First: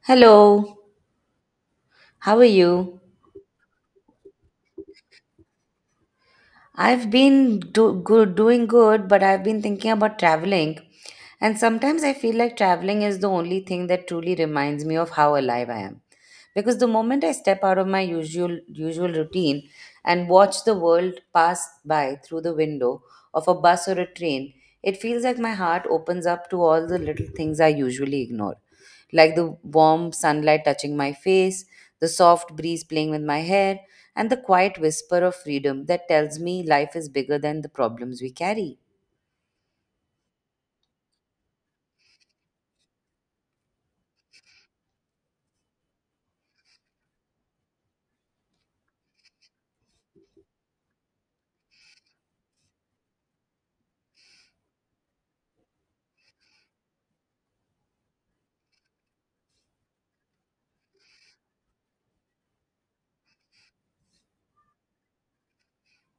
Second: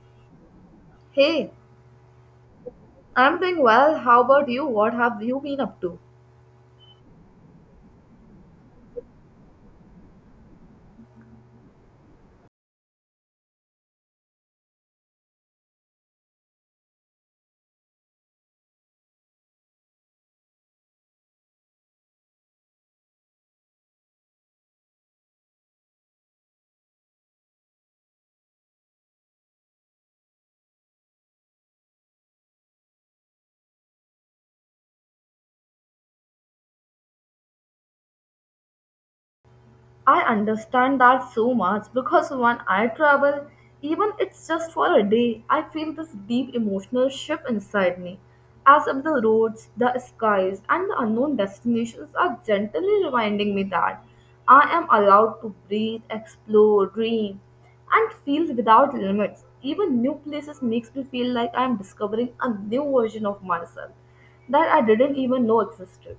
Hello, Hey, how are you? I'm doing well. How about you? What have you been up to? I've been doing good, but I've been thinking about traveling. And sometimes I feel like traveling is the only thing that truly reminds me of how alive I am. Because the moment I step out of my usual routine and watch the world pass by through the window of a bus or a train, it feels like my heart opens up to all the little things I usually ignore. Like the warm sunlight touching my face, the soft breeze playing with my hair, and the quiet whisper of freedom that tells me life is bigger than the problems we carry. I understand that so much because when I travel, even it's just for a day, I feel this deep emotional shift inside me, as if the roads, the skies, and the unknown destinations are gently reminding me that I am allowed to breathe, explore, dream, and feel without limits. Even new places makes me feel like I am discovering a new version of myself that I didn't even know existed.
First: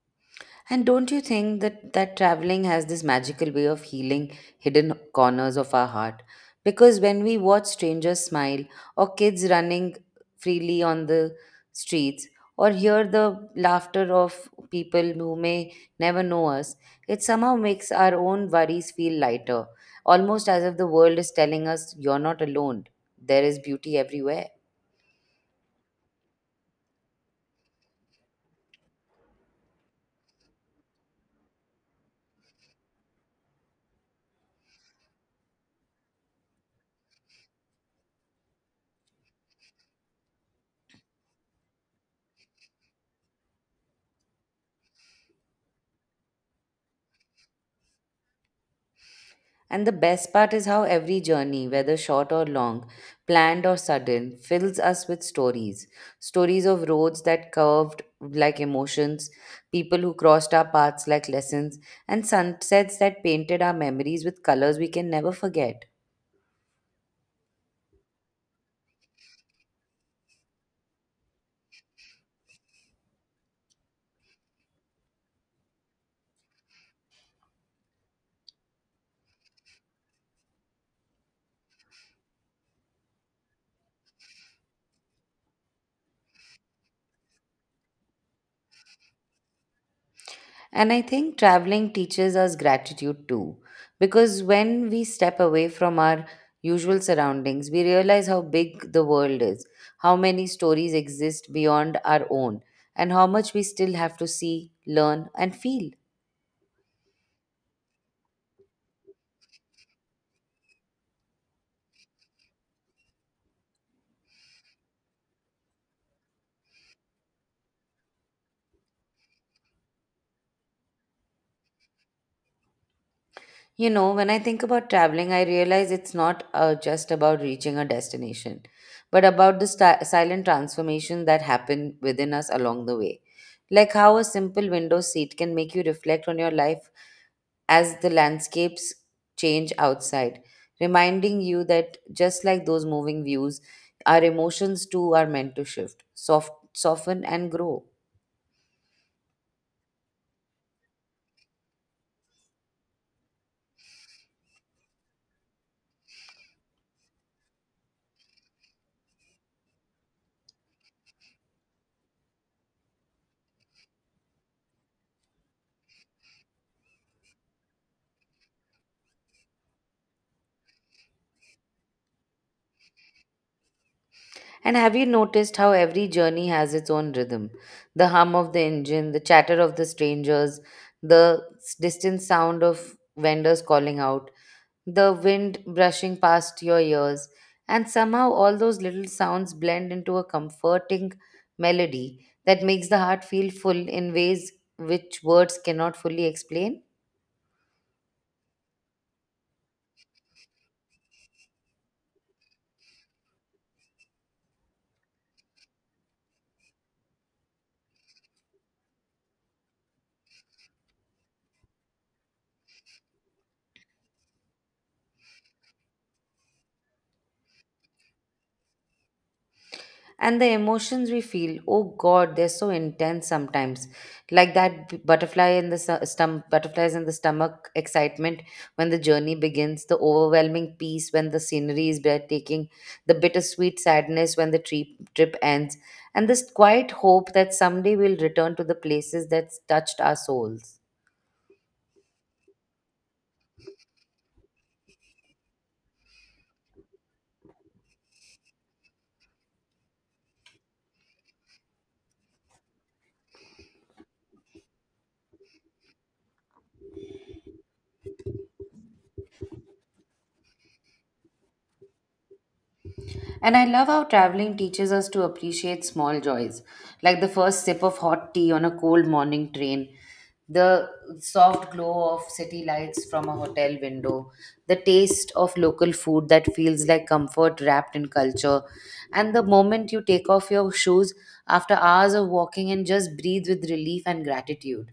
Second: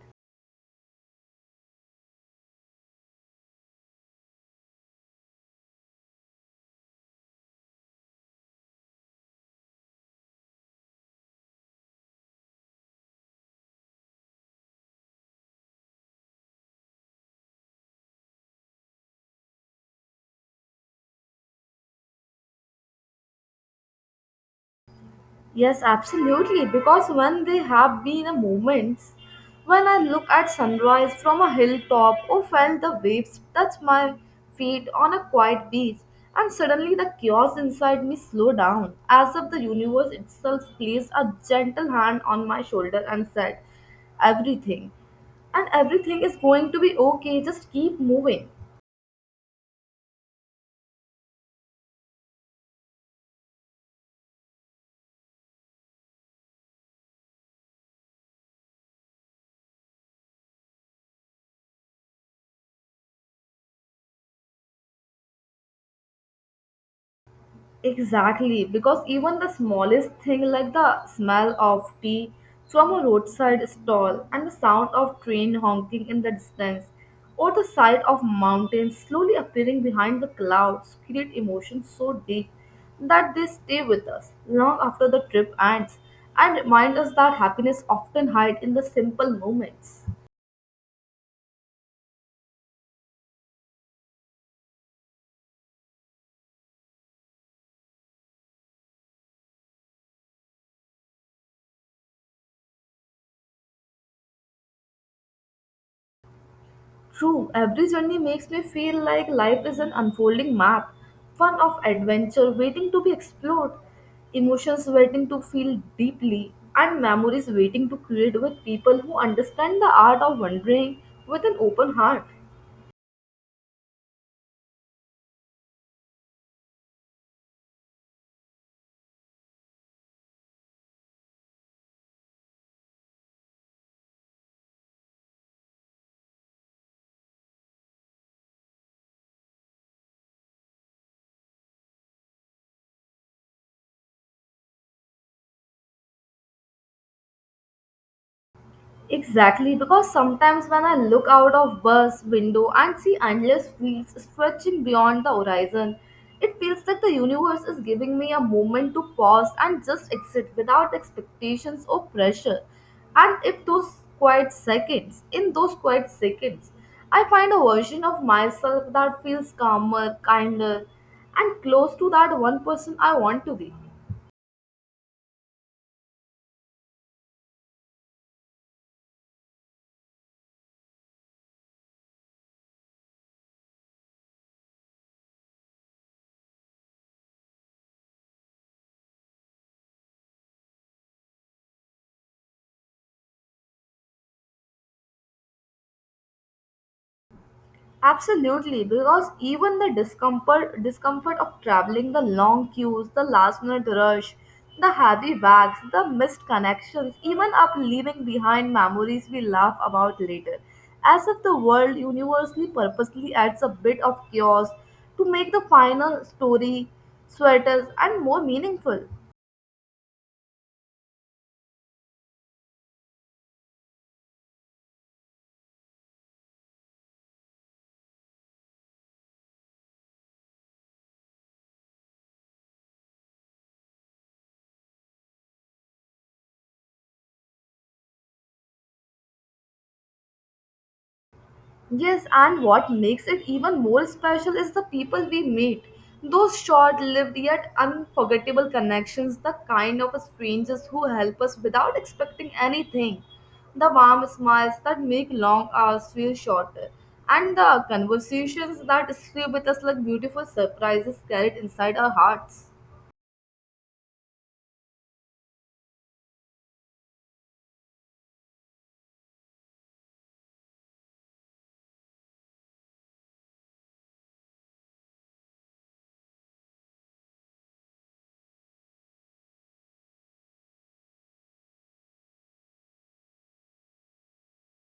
And don't you think that traveling has this magical way of healing hidden corners of our heart? Because when we watch strangers smile, or kids running freely on the streets, or hear the laughter of people who may never know us, it somehow makes our own worries feel lighter, almost as if the world is telling us, "You're not alone, there is beauty everywhere." Yes, absolutely. Because when they have been a moments when I look at sunrise from a hilltop or felt the waves touch my feet on a quiet beach, and suddenly the chaos inside me slow down, as if the universe itself placed a gentle hand on my shoulder and said, "Everything and everything is going to be okay, just keep moving." And the best part is how every journey, whether short or long, planned or sudden, fills us with stories. Stories of roads that curved like emotions, people who crossed our paths like lessons, and sunsets that painted our memories with colors we can never forget. Exactly, because even the smallest thing like the smell of tea from a roadside stall and the sound of train honking in the distance or the sight of mountains slowly appearing behind the clouds create emotions so deep that they stay with us long after the trip ends and remind us that happiness often hides in the simple moments. And I think traveling teaches us gratitude too, because when we step away from our usual surroundings, we realize how big the world is, how many stories exist beyond our own, and how much we still have to see, learn, and feel. True, every journey makes me feel like life is an unfolding map, one of adventure waiting to be explored, emotions waiting to feel deeply, and memories waiting to create with people who understand the art of wandering with an open heart. You know, when I think about traveling, I realize it's not just about reaching a destination, but about the silent transformation that happen within us along the way. Like how a simple window seat can make you reflect on your life as the landscapes change outside, reminding you that just like those moving views, our emotions too are meant to shift, soften, and grow. Exactly, because sometimes when I look out of bus window and see endless fields stretching beyond the horizon, it feels like the universe is giving me a moment to pause and just exit without expectations or pressure. And if those quiet seconds, in those quiet seconds, I find a version of myself that feels calmer, kinder, and close to that one person I want to be. And have you noticed how every journey has its own rhythm? The hum of the engine, the chatter of the strangers, the distant sound of vendors calling out, the wind brushing past your ears, and somehow all those little sounds blend into a comforting melody that makes the heart feel full in ways which words cannot fully explain. Absolutely, because even the discomfort of traveling, the long queues, the last minute rush, the heavy bags, the missed connections, even up leaving behind memories we laugh about later. As if the world universally purposely adds a bit of chaos to make the final story, sweaters, and more meaningful. And the emotions we feel, oh god, they're so intense sometimes, like that b- butterfly in the su- stom- butterflies in the stomach excitement when the journey begins, the overwhelming peace when the scenery is breathtaking, the bittersweet sadness when the trip ends, and this quiet hope that someday we'll return to the places that touched our souls. Yes, and what makes it even more special is the people we meet. Those short lived yet unforgettable connections, the kind of strangers who help us without expecting anything, the warm smiles that make long hours feel shorter, and the conversations that stay with us like beautiful surprises carried inside our hearts. And I love how traveling teaches us to appreciate small joys, like the first sip of hot tea on a cold morning train, the soft glow of city lights from a hotel window, the taste of local food that feels like comfort wrapped in culture, and the moment you take off your shoes after hours of walking and just breathe with relief and gratitude.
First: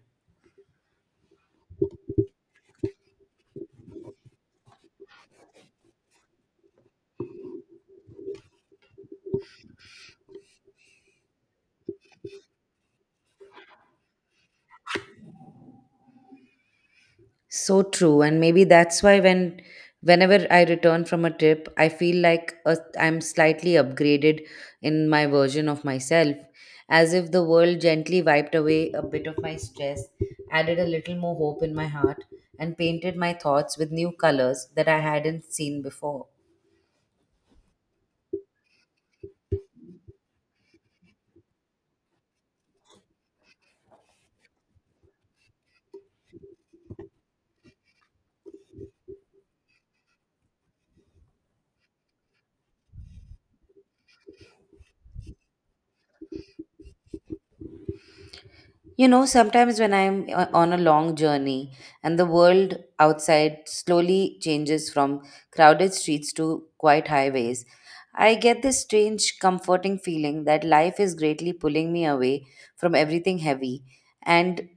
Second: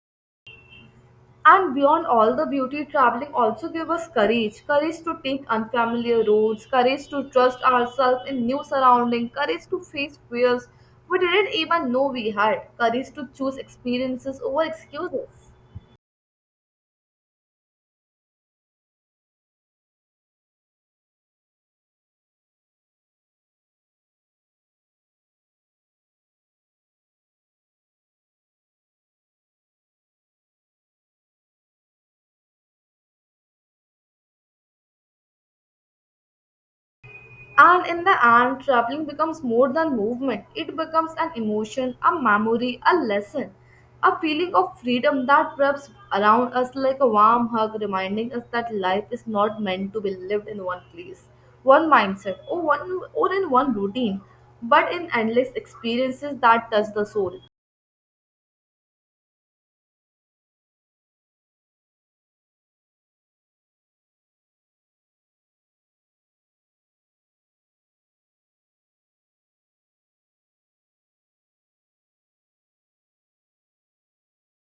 And beyond all the beauty, traveling also gave us courage to take unfamiliar roads, courage to trust ourselves in new surroundings, courage to face fears we didn't even know we had, courage to choose experiences over excuses. So true, and maybe that's why whenever I return from a trip, I feel like I'm slightly upgraded in my version of myself, as if the world gently wiped away a bit of my stress, added a little more hope in my heart, and painted my thoughts with new colors that I hadn't seen before. And in the end, traveling becomes more than movement. It becomes an emotion, a memory, a lesson, a feeling of freedom that wraps around us like a warm hug, reminding us that life is not meant to be lived in one place, one mindset, or one or in one routine, but in endless experiences that touch the soul. You know, sometimes when I'm on a long journey and the world outside slowly changes from crowded streets to quiet highways, I get this strange, comforting feeling that life is greatly pulling me away from everything heavy and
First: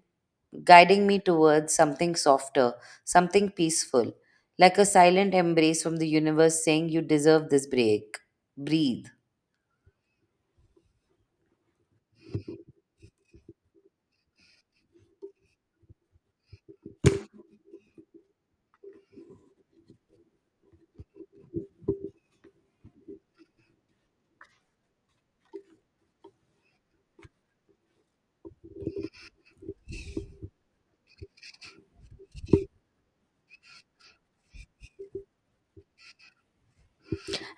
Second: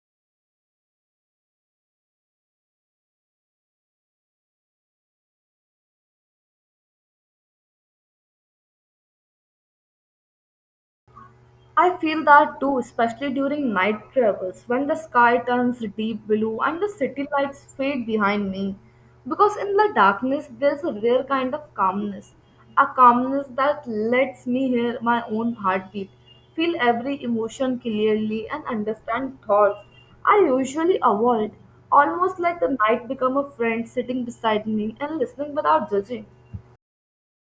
guiding me towards something softer, something peaceful, like a silent embrace from the universe saying, "You deserve this break. Breathe." I feel that too, especially during night travels when the sky turns deep blue and the city lights fade behind me. Because in the darkness, there's a rare kind of calmness, a calmness that lets me hear my own heartbeat, feel every emotion clearly, and understand thoughts I usually avoid. Almost like the night become a friend sitting beside me and listening without judging.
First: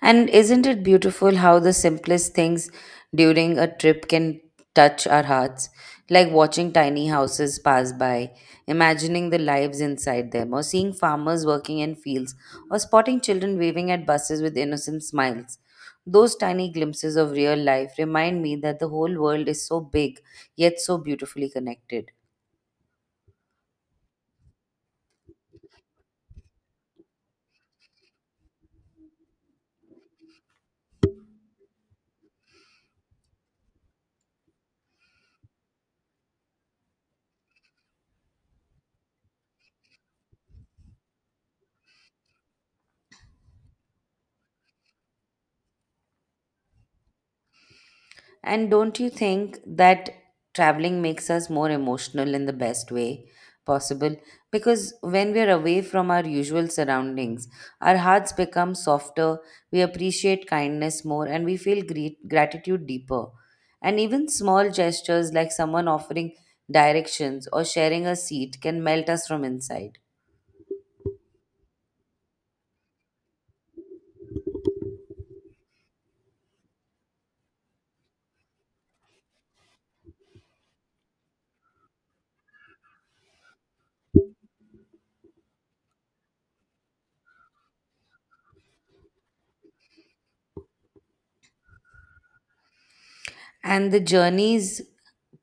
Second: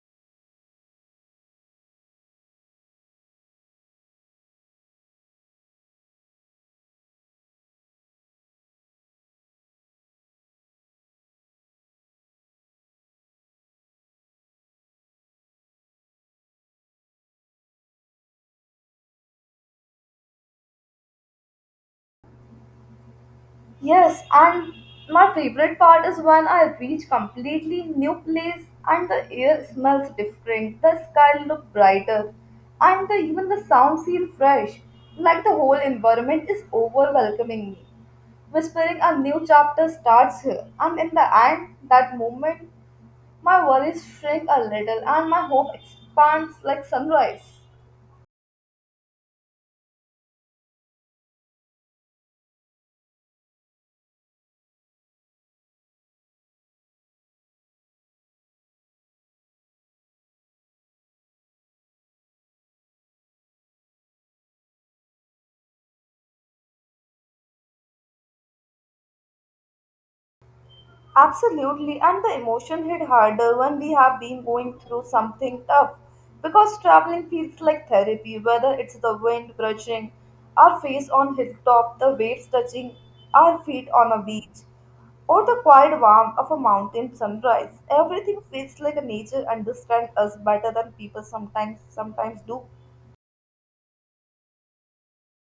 And isn't it beautiful how the simplest things during a trip can touch our hearts? Like watching tiny houses pass by, imagining the lives inside them, or seeing farmers working in fields, or spotting children waving at buses with innocent smiles. Those tiny glimpses of real life remind me that the whole world is so big, yet so beautifully connected. Yes, and my favorite part is when I reach completely new place and the air smells different, the sky look brighter, and the, even the sound feel fresh, like the whole environment is overwhelming me. Whispering a new chapter starts here, and in the end, that moment, my worries shrink a little and my hope expands like sunrise. And don't you think that traveling makes us more emotional in the best way possible? Because when we are away from our usual surroundings, our hearts become softer, we appreciate kindness more, and we feel gratitude deeper. And even small gestures like someone offering directions or sharing a seat can melt us from inside. Absolutely, and the emotion hit harder when we have been going through something tough because traveling feels like therapy, whether it's the wind brushing our face on hilltop, the waves touching our feet on a beach, or the quiet warmth of a mountain sunrise. Everything feels like a nature understands us better than people sometimes do. And the journeys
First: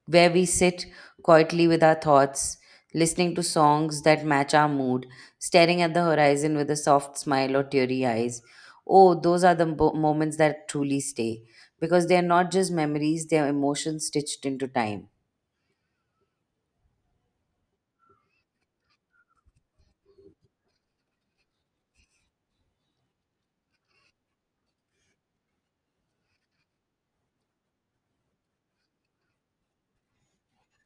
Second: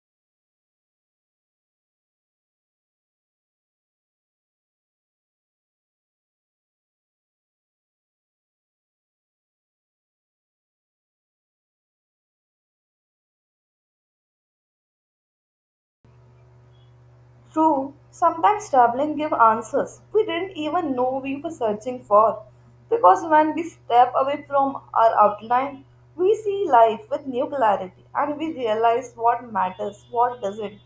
where we sit quietly with our thoughts, listening to songs that match our mood, staring at the horizon with a soft smile or teary eyes. Oh, those are the moments that truly stay because they are not just memories, they are emotions stitched into time. True, sometimes traveling give answers we didn't even know we were searching for. Because when we step away from our outline, we see life with new clarity and we realize what matters, what doesn't,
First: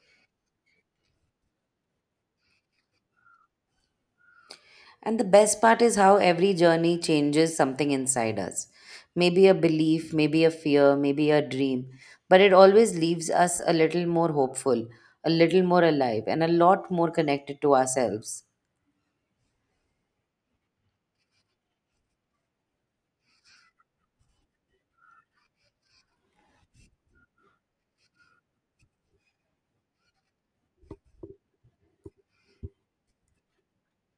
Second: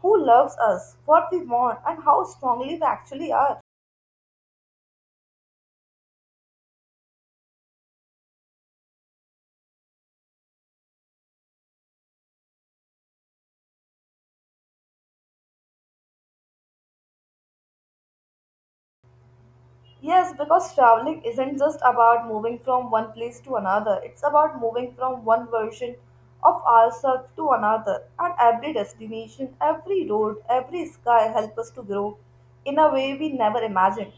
who loves us, what we want, and how strongly we actually are. And the best part is how every journey changes something inside us. Maybe a belief, maybe a fear, maybe a dream. But it always leaves us a little more hopeful, a little more alive, and a lot more connected to ourselves. Yes, because traveling isn't just about moving from one place to another, it's about moving from one version of ourselves to another. And every destination, every road, every sky help us to grow in a way we never imagined.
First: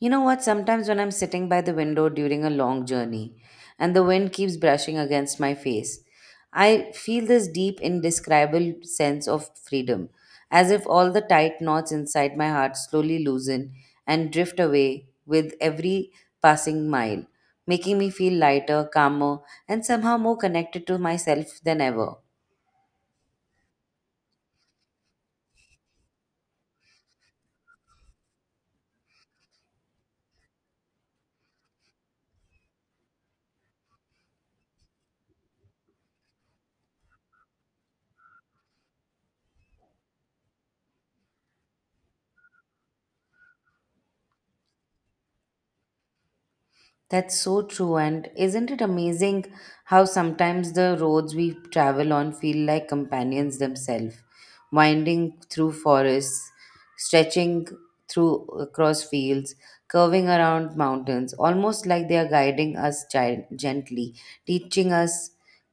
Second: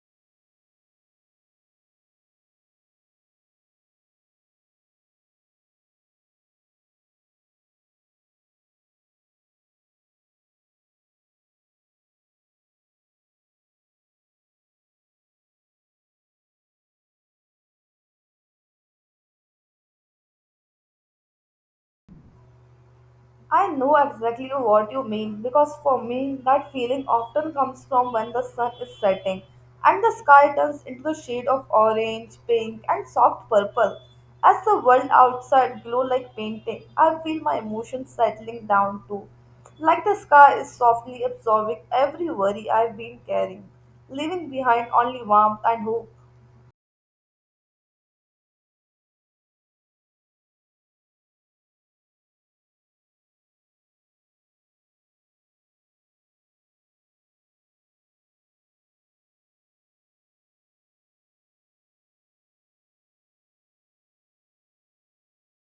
You know what? Sometimes when I'm sitting by the window during a long journey and the wind keeps brushing against my face, I feel this deep, indescribable sense of freedom, as if all the tight knots inside my heart slowly loosen and drift away with every passing mile, making me feel lighter, calmer, and somehow more connected to myself than ever. I know exactly what you mean because for me, that feeling often comes from when the sun is setting and the sky turns into the shade of orange, pink, and soft purple. As the world outside glow like painting, I feel my emotions settling down too. Like the sky is softly absorbing every worry I've been carrying, leaving behind only warmth and hope. That's so true. And isn't it amazing how sometimes the roads we travel on feel like companions themselves, winding through forests, stretching through across fields, curving around mountains, almost like they are guiding us gently, teaching us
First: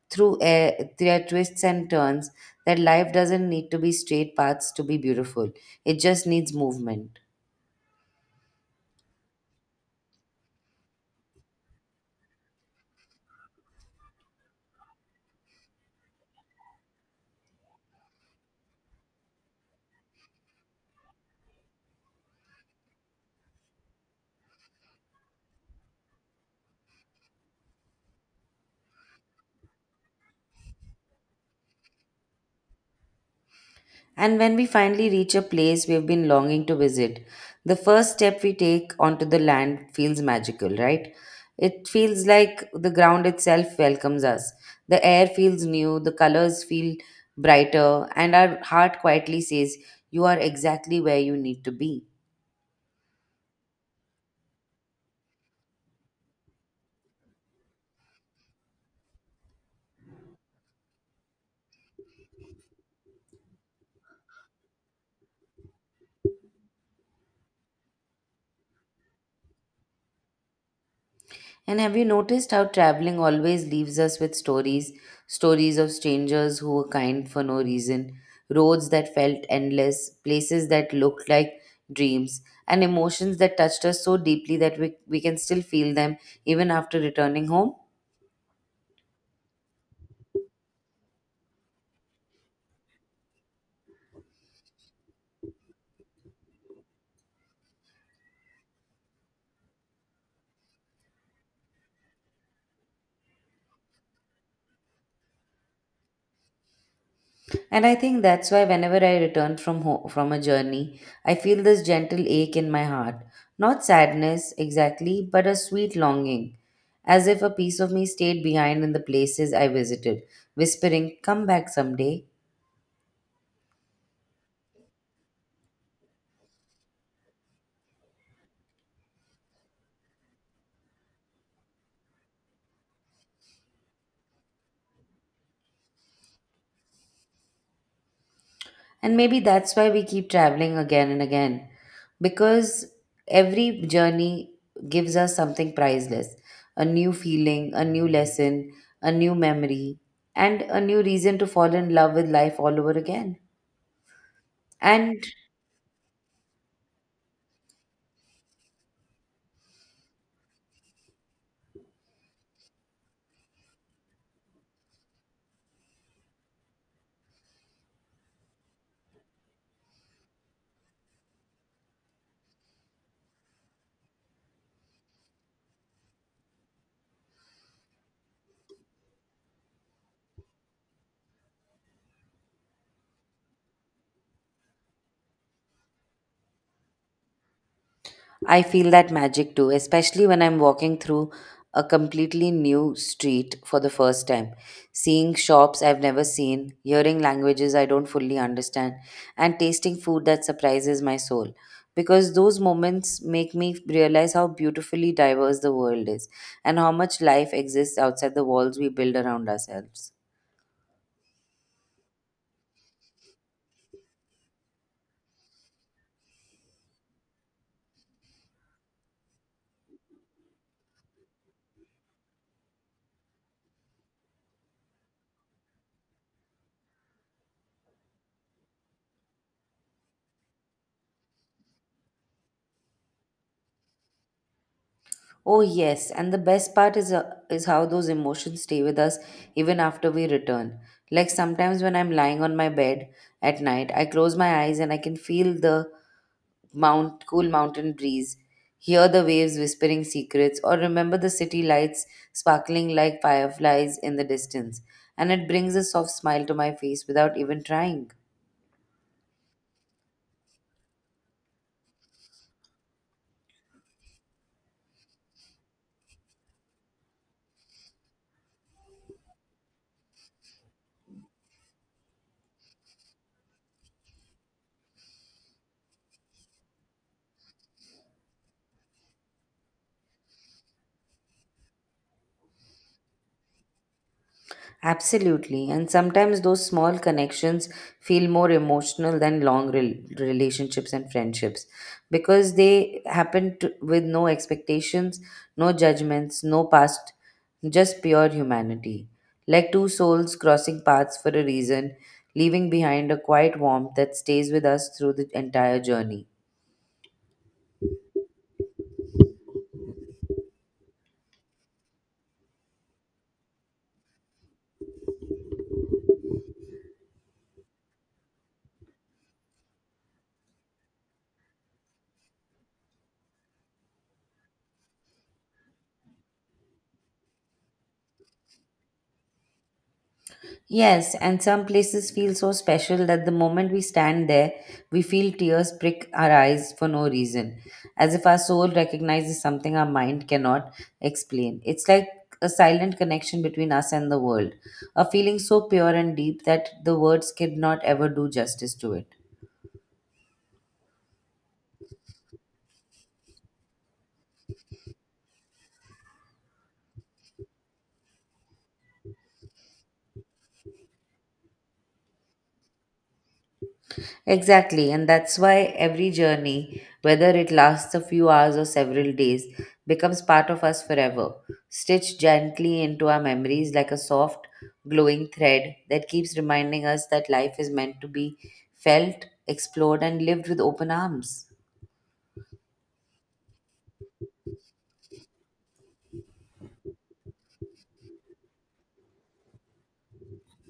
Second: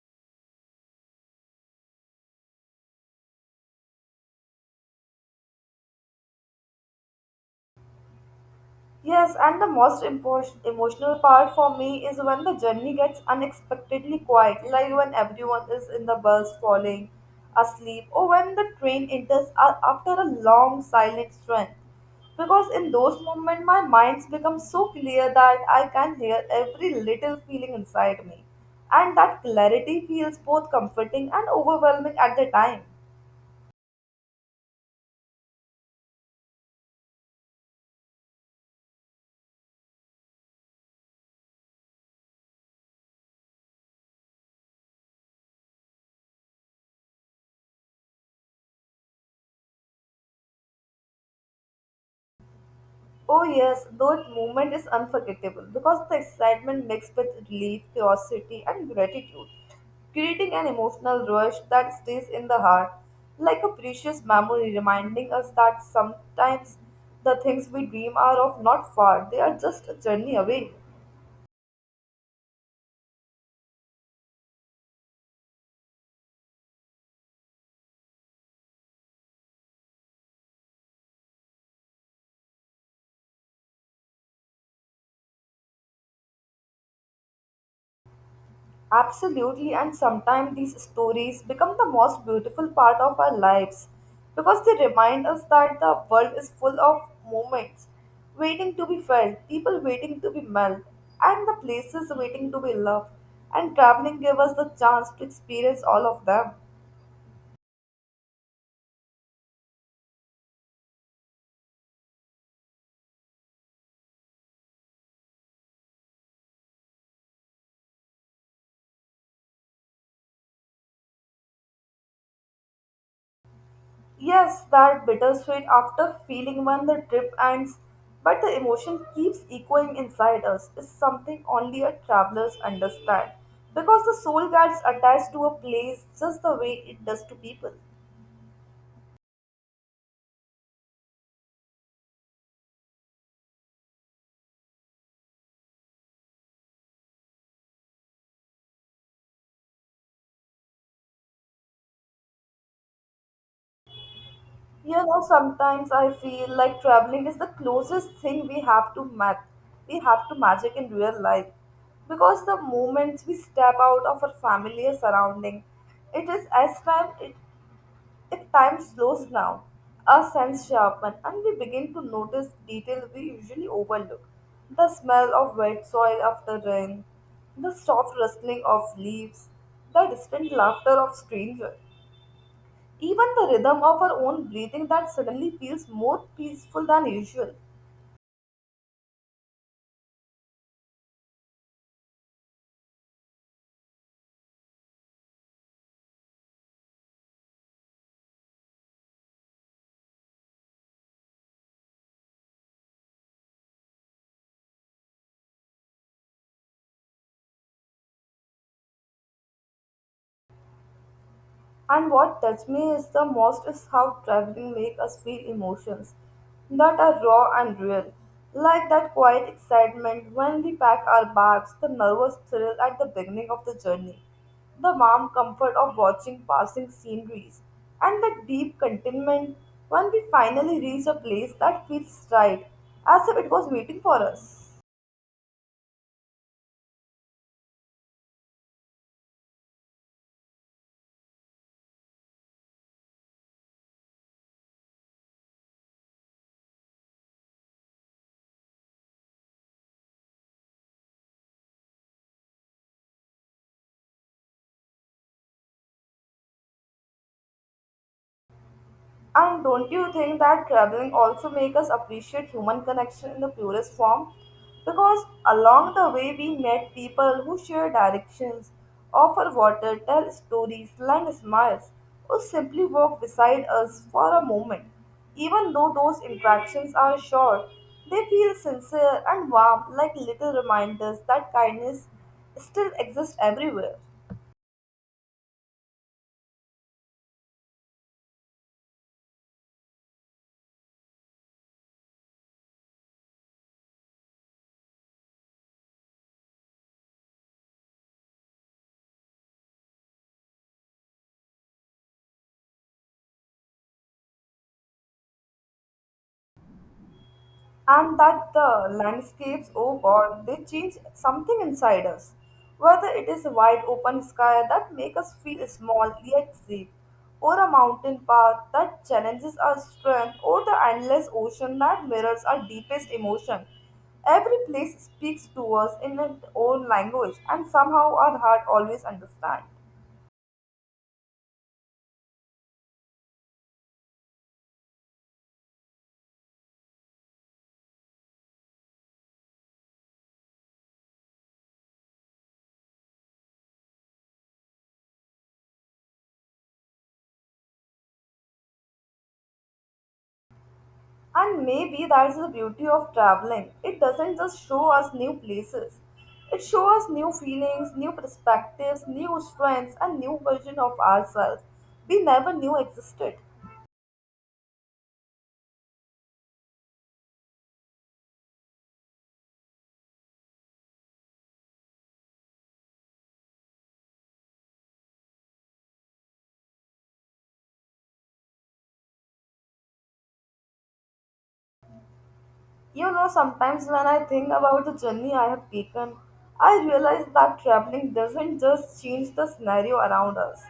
through air, their twists and turns that life doesn't need to be straight paths to be beautiful. It just needs movement. Yes, and the most emotional part for me is when the journey gets unexpectedly quiet, like when everyone is in the bus falling asleep, or when the train enters after a long silent strength. Because in those moments, my minds becomes so clear that I can hear every little feeling inside me, and that clarity feels both comforting and overwhelming at the time. And when we finally reach a place we've been longing to visit, the first step we take onto the land feels magical, right? It feels like the ground itself welcomes us. The air feels new, the colors feel brighter, and our heart quietly says, "You are exactly where you need to be." Oh yes, that moment is unforgettable because the excitement mixed with relief, curiosity, and gratitude, creating an emotional rush that stays in the heart, like a precious memory reminding us that sometimes the things we dream are of not far, they are just a journey away. And have you noticed how traveling always leaves us with stories? Stories of strangers who were kind for no reason, roads that felt endless, places that looked like dreams, and emotions that touched us so deeply that we can still feel them even after returning home. Absolutely, and sometimes these stories become the most beautiful part of our lives because they remind us that the world is full of moments waiting to be felt, people waiting to be met, and the places waiting to be loved. And traveling gave us the chance to experience all of them. And I think that's why whenever I return from from a journey, I feel this gentle ache in my heart. Not sadness exactly, but a sweet longing, as if a piece of me stayed behind in the places I visited, whispering, "Come back someday." Yes, that bittersweet after feeling when the trip ends, but the emotion keeps echoing inside us is something only a travelers understand because the soul gets attached to a place just the way it does to people. And maybe that's why we keep traveling again and again, because every journey gives us something priceless, a new feeling, a new lesson, a new memory, and a new reason to fall in love with life all over again. You know, And sometimes I feel like traveling is the closest thing we have to magic in real life because the moment we step out of our familiar surrounding. It is as time it If time slows down, our sense sharpen and we begin to notice detail we usually overlook. The smell of wet soil after rain, the soft rustling of leaves, the distant laughter of strangers, even the rhythm of our own breathing that suddenly feels more peaceful than usual. I feel that magic too, especially when I'm walking through a completely new street for the first time, seeing shops I've never seen, hearing languages I don't fully understand, and tasting food that surprises my soul. Because those moments make me realize how beautifully diverse the world is and how much life exists outside the walls we build around ourselves. And what touched me is the most is how traveling makes us feel emotions that are raw and real. Like that quiet excitement when we pack our bags, the nervous thrill at the beginning of the journey, the warm comfort of watching passing sceneries, and the deep contentment when we finally reach a place that feels right, as if it was waiting for us. Oh yes, and the best part is how those emotions stay with us even after we return. Like sometimes when I'm lying on my bed at night, I close my eyes and I can feel the mount cool mountain breeze, hear the waves whispering secrets, or remember the city lights sparkling like fireflies in the distance, and it brings a soft smile to my face without even trying. And don't you think that traveling also make us appreciate human connection in the purest form? Because along the way we met people who share directions, offer water, tell stories, lend smiles, or simply walk beside us for a moment. Even though those interactions are short, they feel sincere and warm like little reminders that kindness still exists everywhere. Absolutely. And sometimes those small connections feel more emotional than long relationships and friendships because they happen with no expectations, no judgments, no past, just pure humanity. Like two souls crossing paths for a reason, leaving behind a quiet warmth that stays with us through the entire journey. And that the landscapes, oh god, they change something inside us, whether it is a wide open sky that makes us feel small yet safe, or a mountain path that challenges our strength, or the endless ocean that mirrors our deepest emotion. Every place speaks to us in its own language, and somehow our heart always understands. Yes, and some places feel so special that the moment we stand there, we feel tears prick our eyes for no reason, as if our soul recognizes something our mind cannot explain. It's like a silent connection between us and the world, a feeling so pure and deep that the words cannot ever do justice to it. And maybe that's the beauty of traveling. It doesn't just show us new places. It shows us new feelings, new perspectives, new strengths, and new version of ourselves we never knew existed. Exactly, and that's why every journey, whether it lasts a few hours or several days, becomes part of us forever, stitched gently into our memories like a soft, glowing thread that keeps reminding us that life is meant to be felt, explored, and lived with open arms. You know, sometimes when I think about the journey I have taken, I realize that traveling doesn't just change the scenario around us,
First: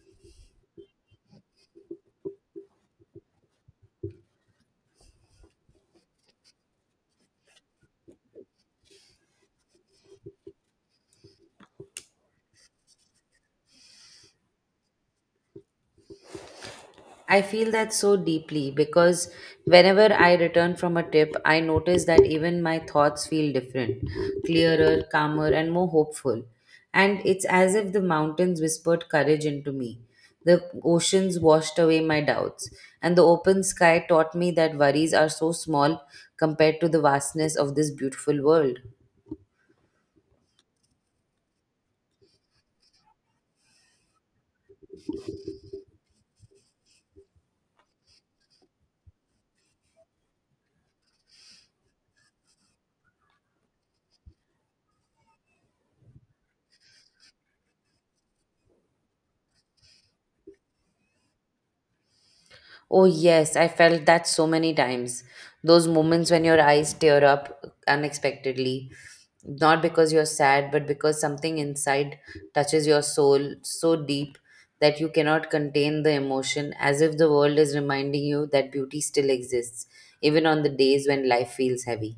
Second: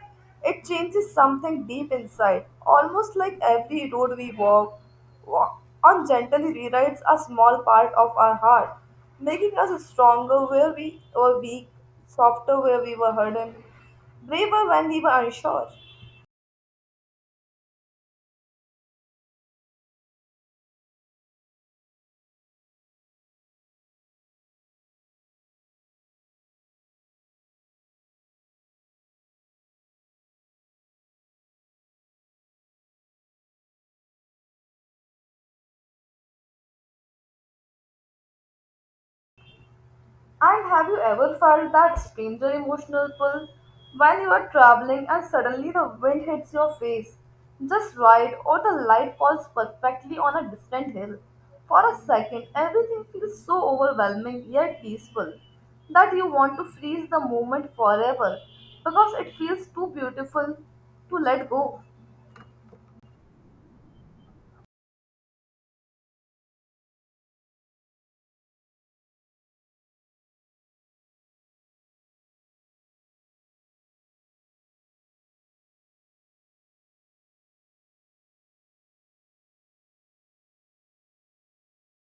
it changes something deep inside, almost like every road we walk on gently rewrites a small part of our heart, making us stronger where we were weak, softer where we were hardened, braver when we were unsure. I feel that so deeply because whenever I return from a trip, I notice that even my thoughts feel different, clearer, calmer, and more hopeful. And it's as if the mountains whispered courage into me. The oceans washed away my doubts, and the open sky taught me that worries are so small compared to the vastness of this beautiful world. And have you ever felt that stranger emotional pull when you are traveling and suddenly the wind hits your face just right or the light falls perfectly on a distant hill? For a second, everything feels so overwhelming yet peaceful that you want to freeze the moment forever because it feels too beautiful to let go. Oh, yes, I felt that so many times. Those moments when your eyes tear up unexpectedly, not because you're sad, but because something inside touches your soul so deep that you cannot contain the emotion, as if the world is reminding you that beauty still exists, even on the days when life feels heavy.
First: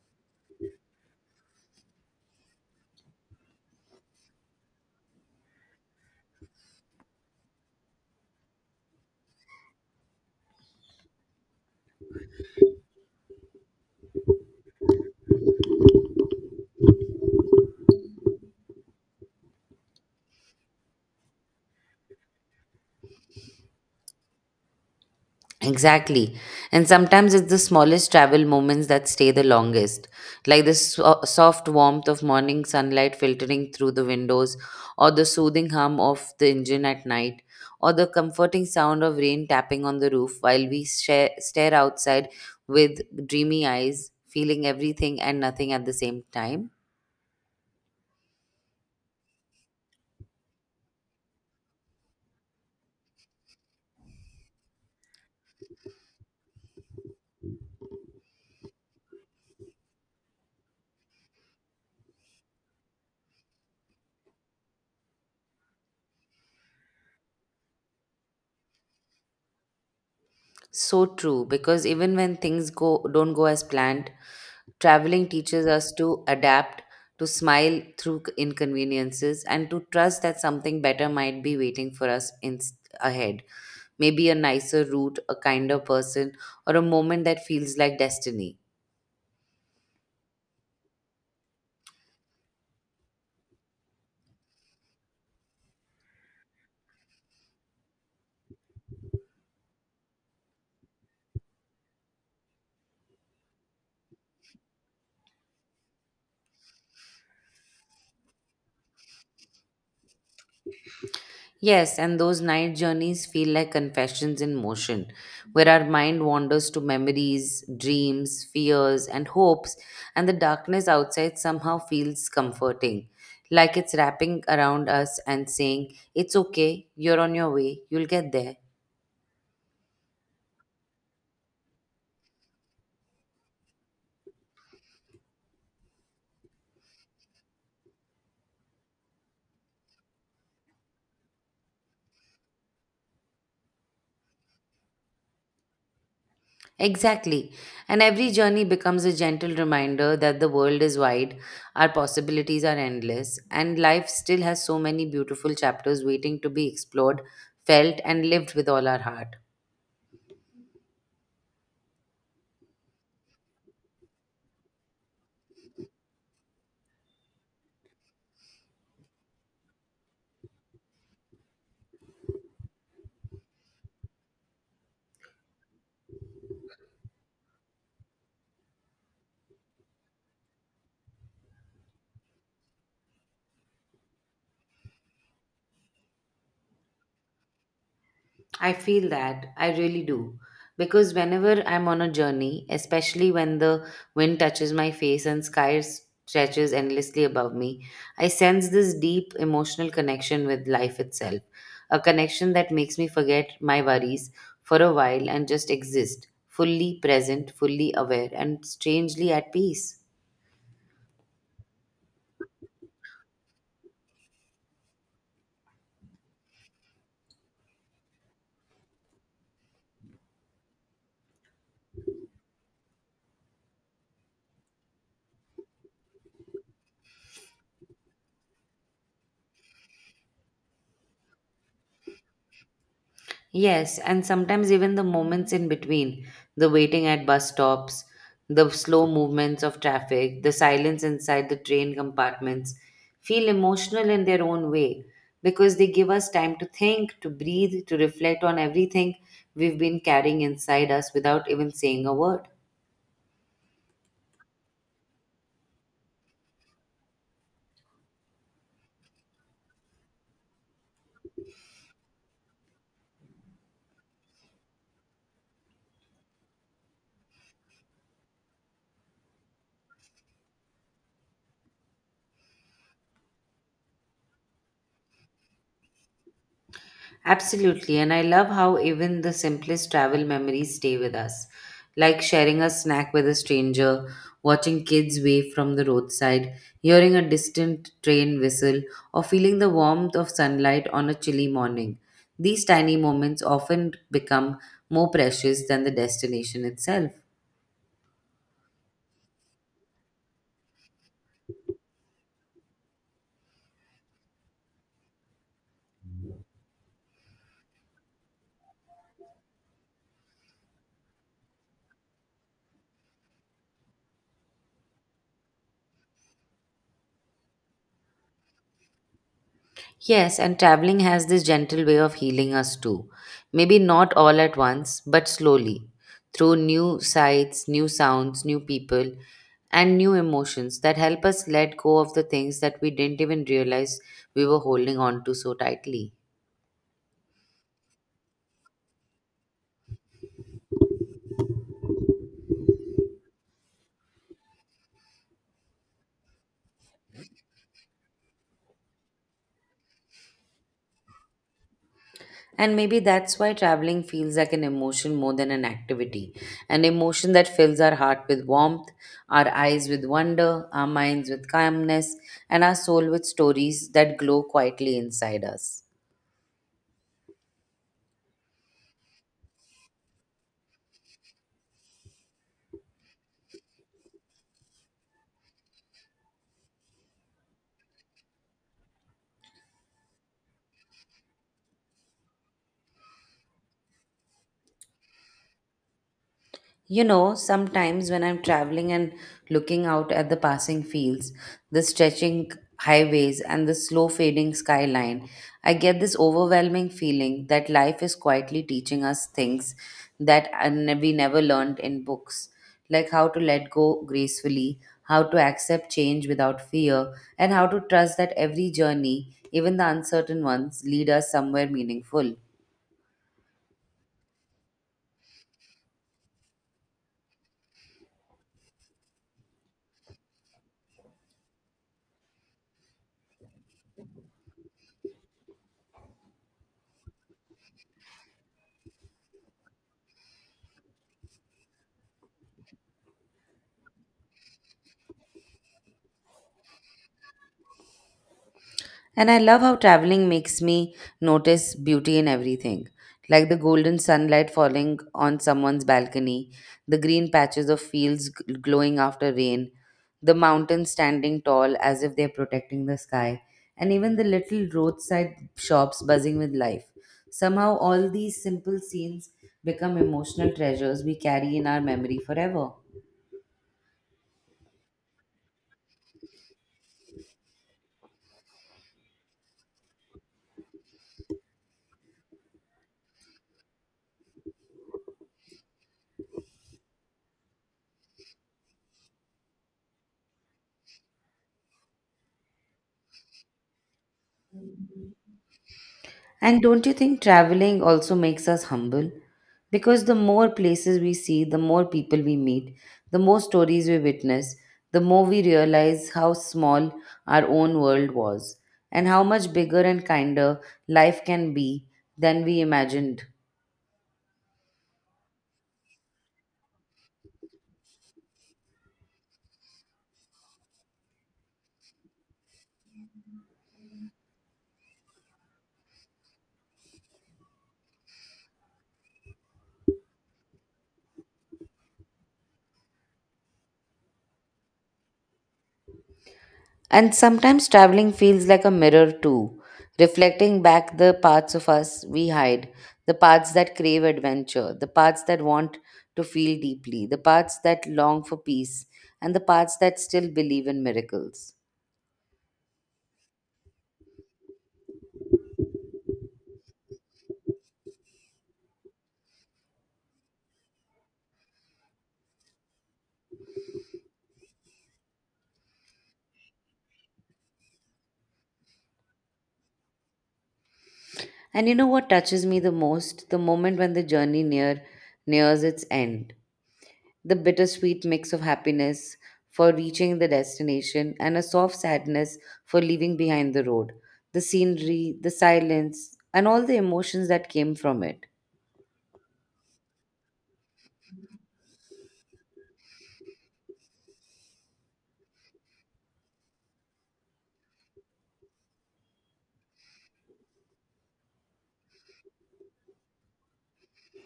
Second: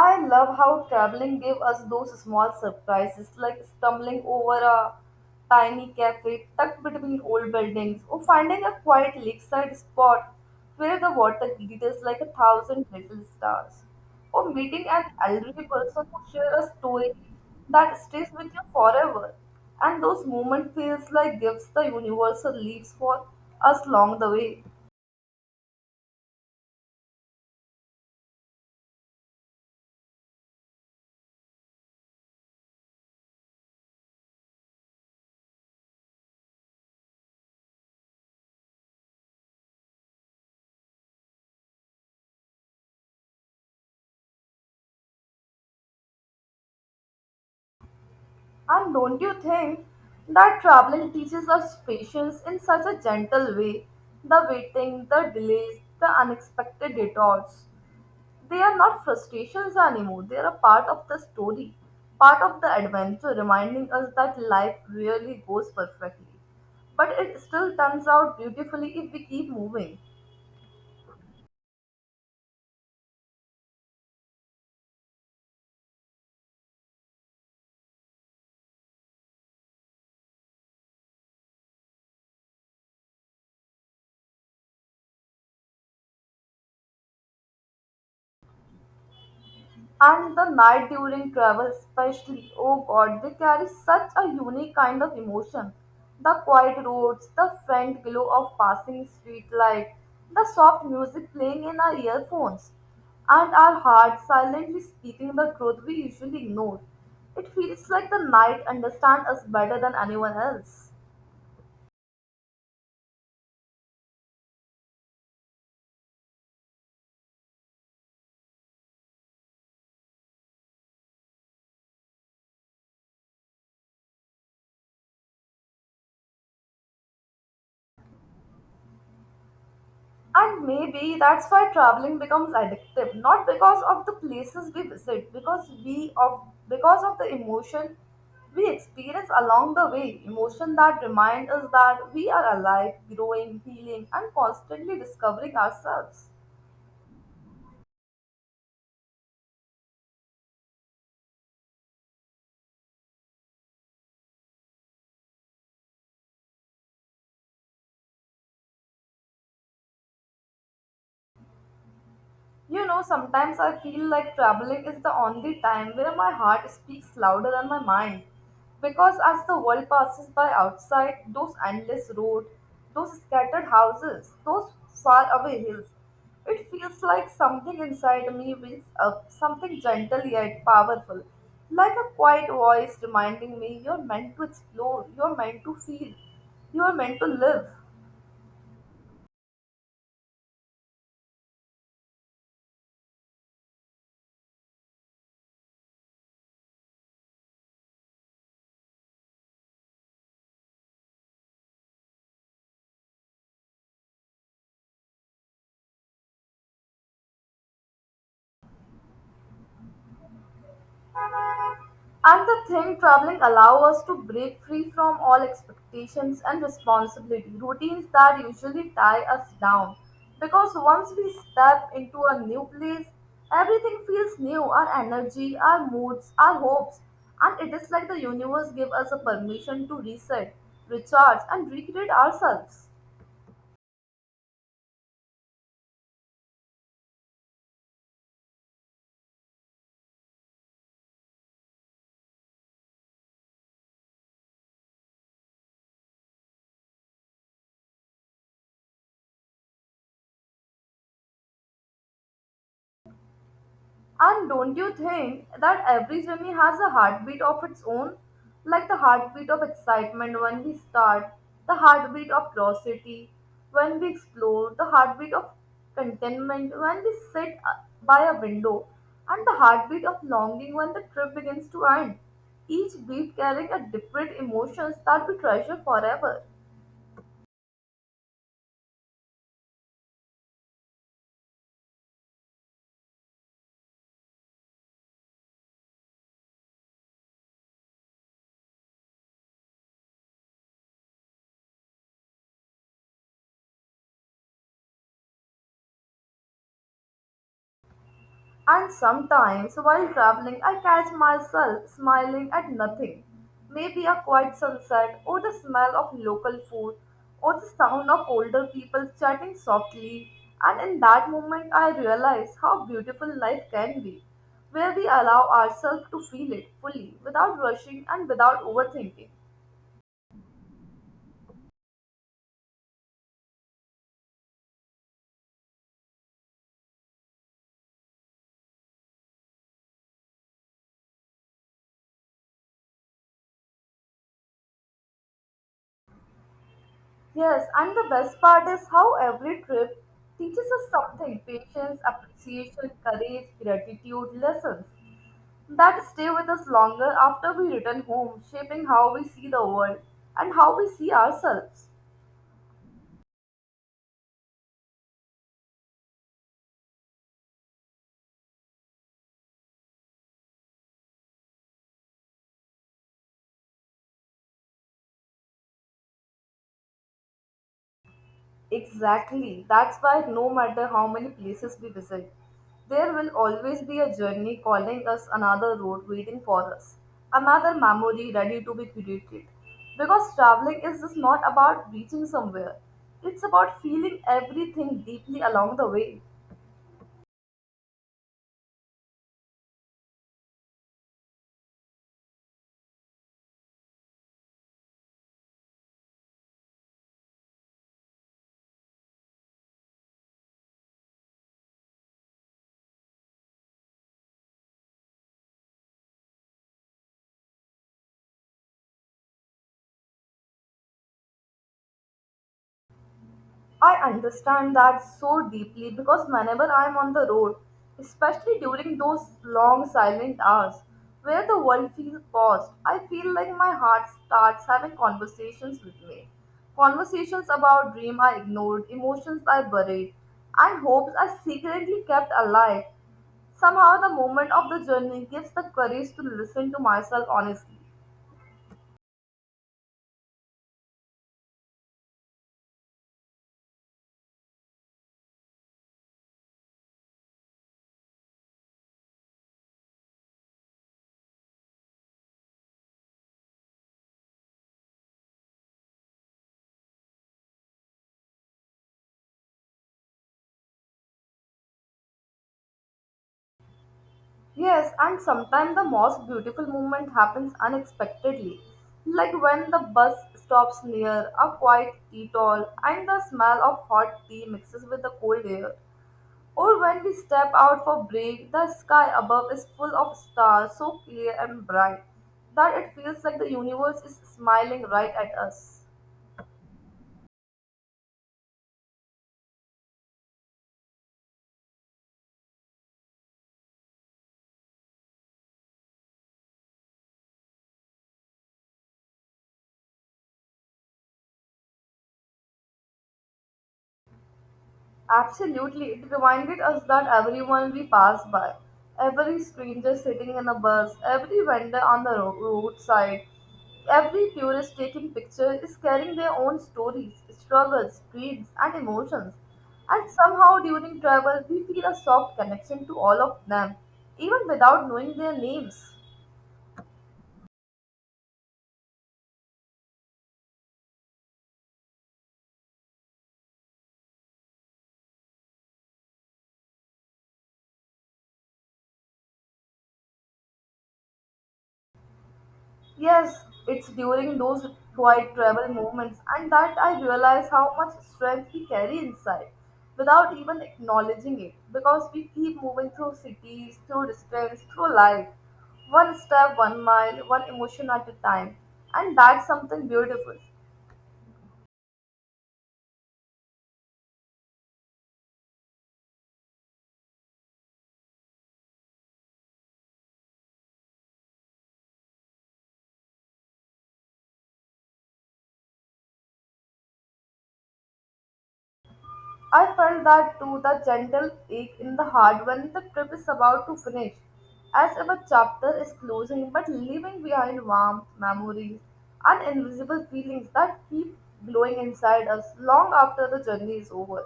I love how traveling gave us those small surprises, like stumbling over a tiny cafe tucked between old buildings, or finding a quiet lakeside spot where the water glitters like a thousand little stars, or meeting an elderly person who shares a story that stays with you forever. And those moments feels like gifts the universe leaves for us along the way. Exactly. And sometimes it's the smallest travel moments that stay the longest, like the soft warmth of morning sunlight filtering through the windows, or the soothing hum of the engine at night, or the comforting sound of rain tapping on the roof while we stare outside with dreamy eyes, feeling everything and nothing at the same time. And don't you think that traveling teaches us patience in such a gentle way? The waiting, the delays, the unexpected detours. They are not frustrations anymore, they are a part of the story, part of the adventure, reminding us that life really goes perfectly. But it still turns out beautifully if we keep moving. So true, because even when things go don't go as planned, traveling teaches us to adapt, to smile through inconveniences, and to trust that something better might be waiting for us in ahead. Maybe a nicer route, a kinder person, or a moment that feels like destiny. And the night during travel, especially, oh god, they carry such a unique kind of emotion. The quiet roads, the faint glow of passing street light, the soft music playing in our earphones, and our hearts silently speaking the truth we usually ignore. It feels like the night understands us better than anyone else. Yes, and those night journeys feel like confessions in motion, where our mind wanders to memories, dreams, fears, and hopes, and the darkness outside somehow feels comforting, like it's wrapping around us and saying, It's okay, you're on your way, you'll get there. And maybe that's why traveling becomes addictive, not because of the places we visit, because of the emotion we experience along the way, emotion that remind us that we are alive, growing, healing, and constantly discovering ourselves. Exactly. And every journey becomes a gentle reminder that the world is wide, our possibilities are endless, and life still has so many beautiful chapters waiting to be explored, felt, and lived with all our heart. You know, sometimes I feel like traveling is the only time where my heart speaks louder than my mind. Because as the world passes by outside, those endless roads, those scattered houses, those far away hills, it feels like something inside me wakes up, something gentle yet powerful, like a quiet voice reminding me you're meant to explore, you're meant to feel, you're meant to live. I feel that. I really do. Because whenever I'm on a journey, especially when the wind touches my face and sky stretches endlessly above me, I sense this deep emotional connection with life itself. A connection that makes me forget my worries for a while and just exist, fully present, fully aware, and strangely at peace. And the thing traveling allows us to break free from all expectations and responsibility, routines that usually tie us down. Because once we step into a new place, everything feels new, our energy, our moods, our hopes, and it is like the universe gives us a permission to reset, recharge, and recreate ourselves. Yes, and sometimes even the moments in between, the waiting at bus stops, the slow movements of traffic, the silence inside the train compartments, feel emotional in their own way because they give us time to think, to breathe, to reflect on everything we've been carrying inside us without even saying a word. And don't you think that every swimming has a heartbeat of its own? Like the heartbeat of excitement when we start, the heartbeat of curiosity when we explore, the heartbeat of contentment when we sit by a window, and the heartbeat of longing when the trip begins to end. Each beat carrying a different emotions that we treasure forever. Absolutely, and I love how even the simplest travel memories stay with us, like sharing a snack with a stranger, watching kids wave from the roadside, hearing a distant train whistle, or feeling the warmth of sunlight on a chilly morning. These tiny moments often become more precious than the destination itself. And sometimes, while traveling, I catch myself smiling at nothing. Maybe a quiet sunset, or the smell of local food, or the sound of older people chatting softly. And in that moment, I realize how beautiful life can be, where we allow ourselves to feel it fully, without rushing and without overthinking. Yes, and traveling has this gentle way of healing us too. Maybe not all at once, but slowly, through new sights, new sounds, new people, and new emotions that help us let go of the things that we didn't even realize we were holding on to so tightly. Yes, and the best part is how every trip teaches us something patience, appreciation, courage, gratitude, lessons that stay with us longer after we return home, shaping how we see the world and how we see ourselves. And maybe that's why traveling feels like an emotion more than an activity. An emotion that fills our heart with warmth, our eyes with wonder, our minds with calmness, and our soul with stories that glow quietly inside us. Exactly. That's why no matter how many places we visit, there will always be a journey calling us another road waiting for us, another memory ready to be created. Because traveling is just not about reaching somewhere, it's about feeling everything deeply along the way. You know, sometimes when I'm traveling and looking out at the passing fields, the stretching highways, and the slow fading skyline, I get this overwhelming feeling that life is quietly teaching us things that we never learned in books, like how to let go gracefully, how to accept change without fear, and how to trust that every journey, even the uncertain ones, lead us somewhere meaningful. I understand that so deeply because whenever I'm on the road, especially during those long silent hours where the world feels paused, I feel like my heart starts having conversations with me. Conversations about dreams I ignored, emotions I buried, and hopes I secretly kept alive. Somehow, the moment of the journey gives the courage to listen to myself honestly. And I love how traveling makes me notice beauty in everything, like the golden sunlight falling on someone's balcony, the green patches of fields glowing after rain, the mountains standing tall as if they're protecting the sky, and even the little roadside shops buzzing with life. Somehow, all these simple scenes become emotional treasures we carry in our memory forever. Yes, and sometimes the most beautiful moment happens unexpectedly, like when the bus stops near a quiet atoll and the smell of hot tea mixes with the cold air, or when we step out for break, the sky above is full of stars so clear and bright that it feels like the universe is smiling right at us. And don't you think traveling also makes us humble? Because the more places we see, the more people we meet, the more stories we witness, the more we realize how small our own world was and how much bigger and kinder life can be than we imagined. Absolutely, it reminded us that everyone we passed by, every stranger sitting in a bus, every vendor on the roadside, every tourist taking pictures is carrying their own stories, struggles, dreams, and emotions. And somehow during travel, we feel a soft connection to all of them, even without knowing their names. And sometimes traveling feels like a mirror too, reflecting back the parts of us we hide, the parts that crave adventure, the parts that want to feel deeply, the parts that long for peace, and the parts that still believe in miracles. Yes, it's during those quiet travel moments and that I realize how much strength we carry inside without even acknowledging it because we keep moving through cities, through distance, through life, one step, 1 mile, one emotion at a time, and that's something beautiful. And you know what touches me the most? The moment when the journey near nears its end, the bittersweet mix of happiness for reaching the destination and a soft sadness for leaving behind the road, the scenery, the silence, and all the emotions that came from it. I felt that too, the gentle ache in the heart when the trip is about to finish, as if a chapter is closing but leaving behind warmth, memories, and invisible feelings that keep glowing inside us long after the journey is over.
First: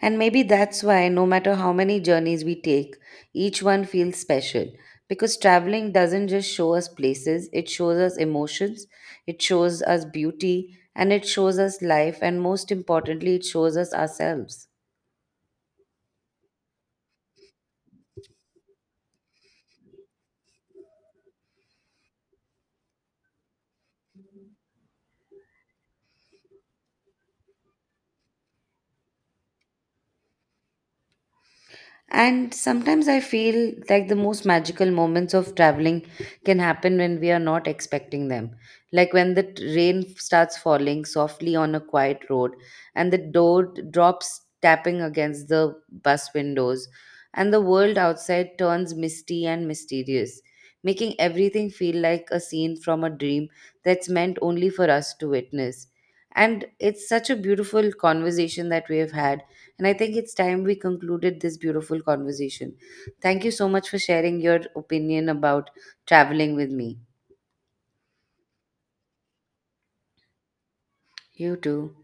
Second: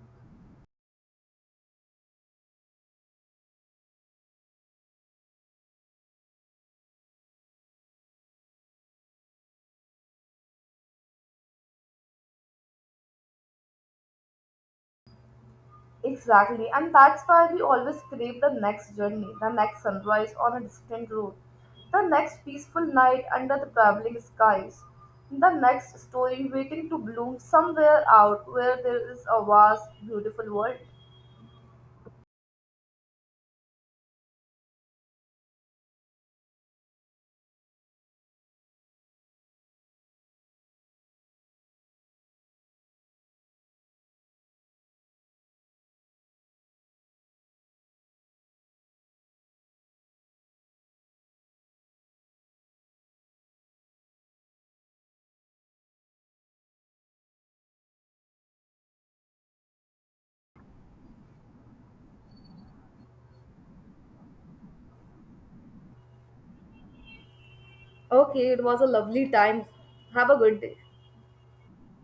And maybe that's why, no matter how many journeys we take, each one feels special. Because traveling doesn't just show us places, it shows us emotions, it shows us beauty, and it shows us life, and most importantly, it shows us ourselves. Exactly, and that's why we always crave the next journey, the next sunrise on a distant road, the next peaceful night under the traveling skies, the next story waiting to bloom somewhere out where there is a vast, beautiful world. And sometimes I feel like the most magical moments of traveling can happen when we are not expecting them. Like when the rain starts falling softly on a quiet road and the door drops tapping against the bus windows, and the world outside turns misty and mysterious, making everything feel like a scene from a dream that's meant only for us to witness. And it's such a beautiful conversation that we have had and I think it's time we concluded this beautiful conversation. Thank you so much for sharing your opinion about traveling with me. Okay, it was a lovely time. Have a good day. You too.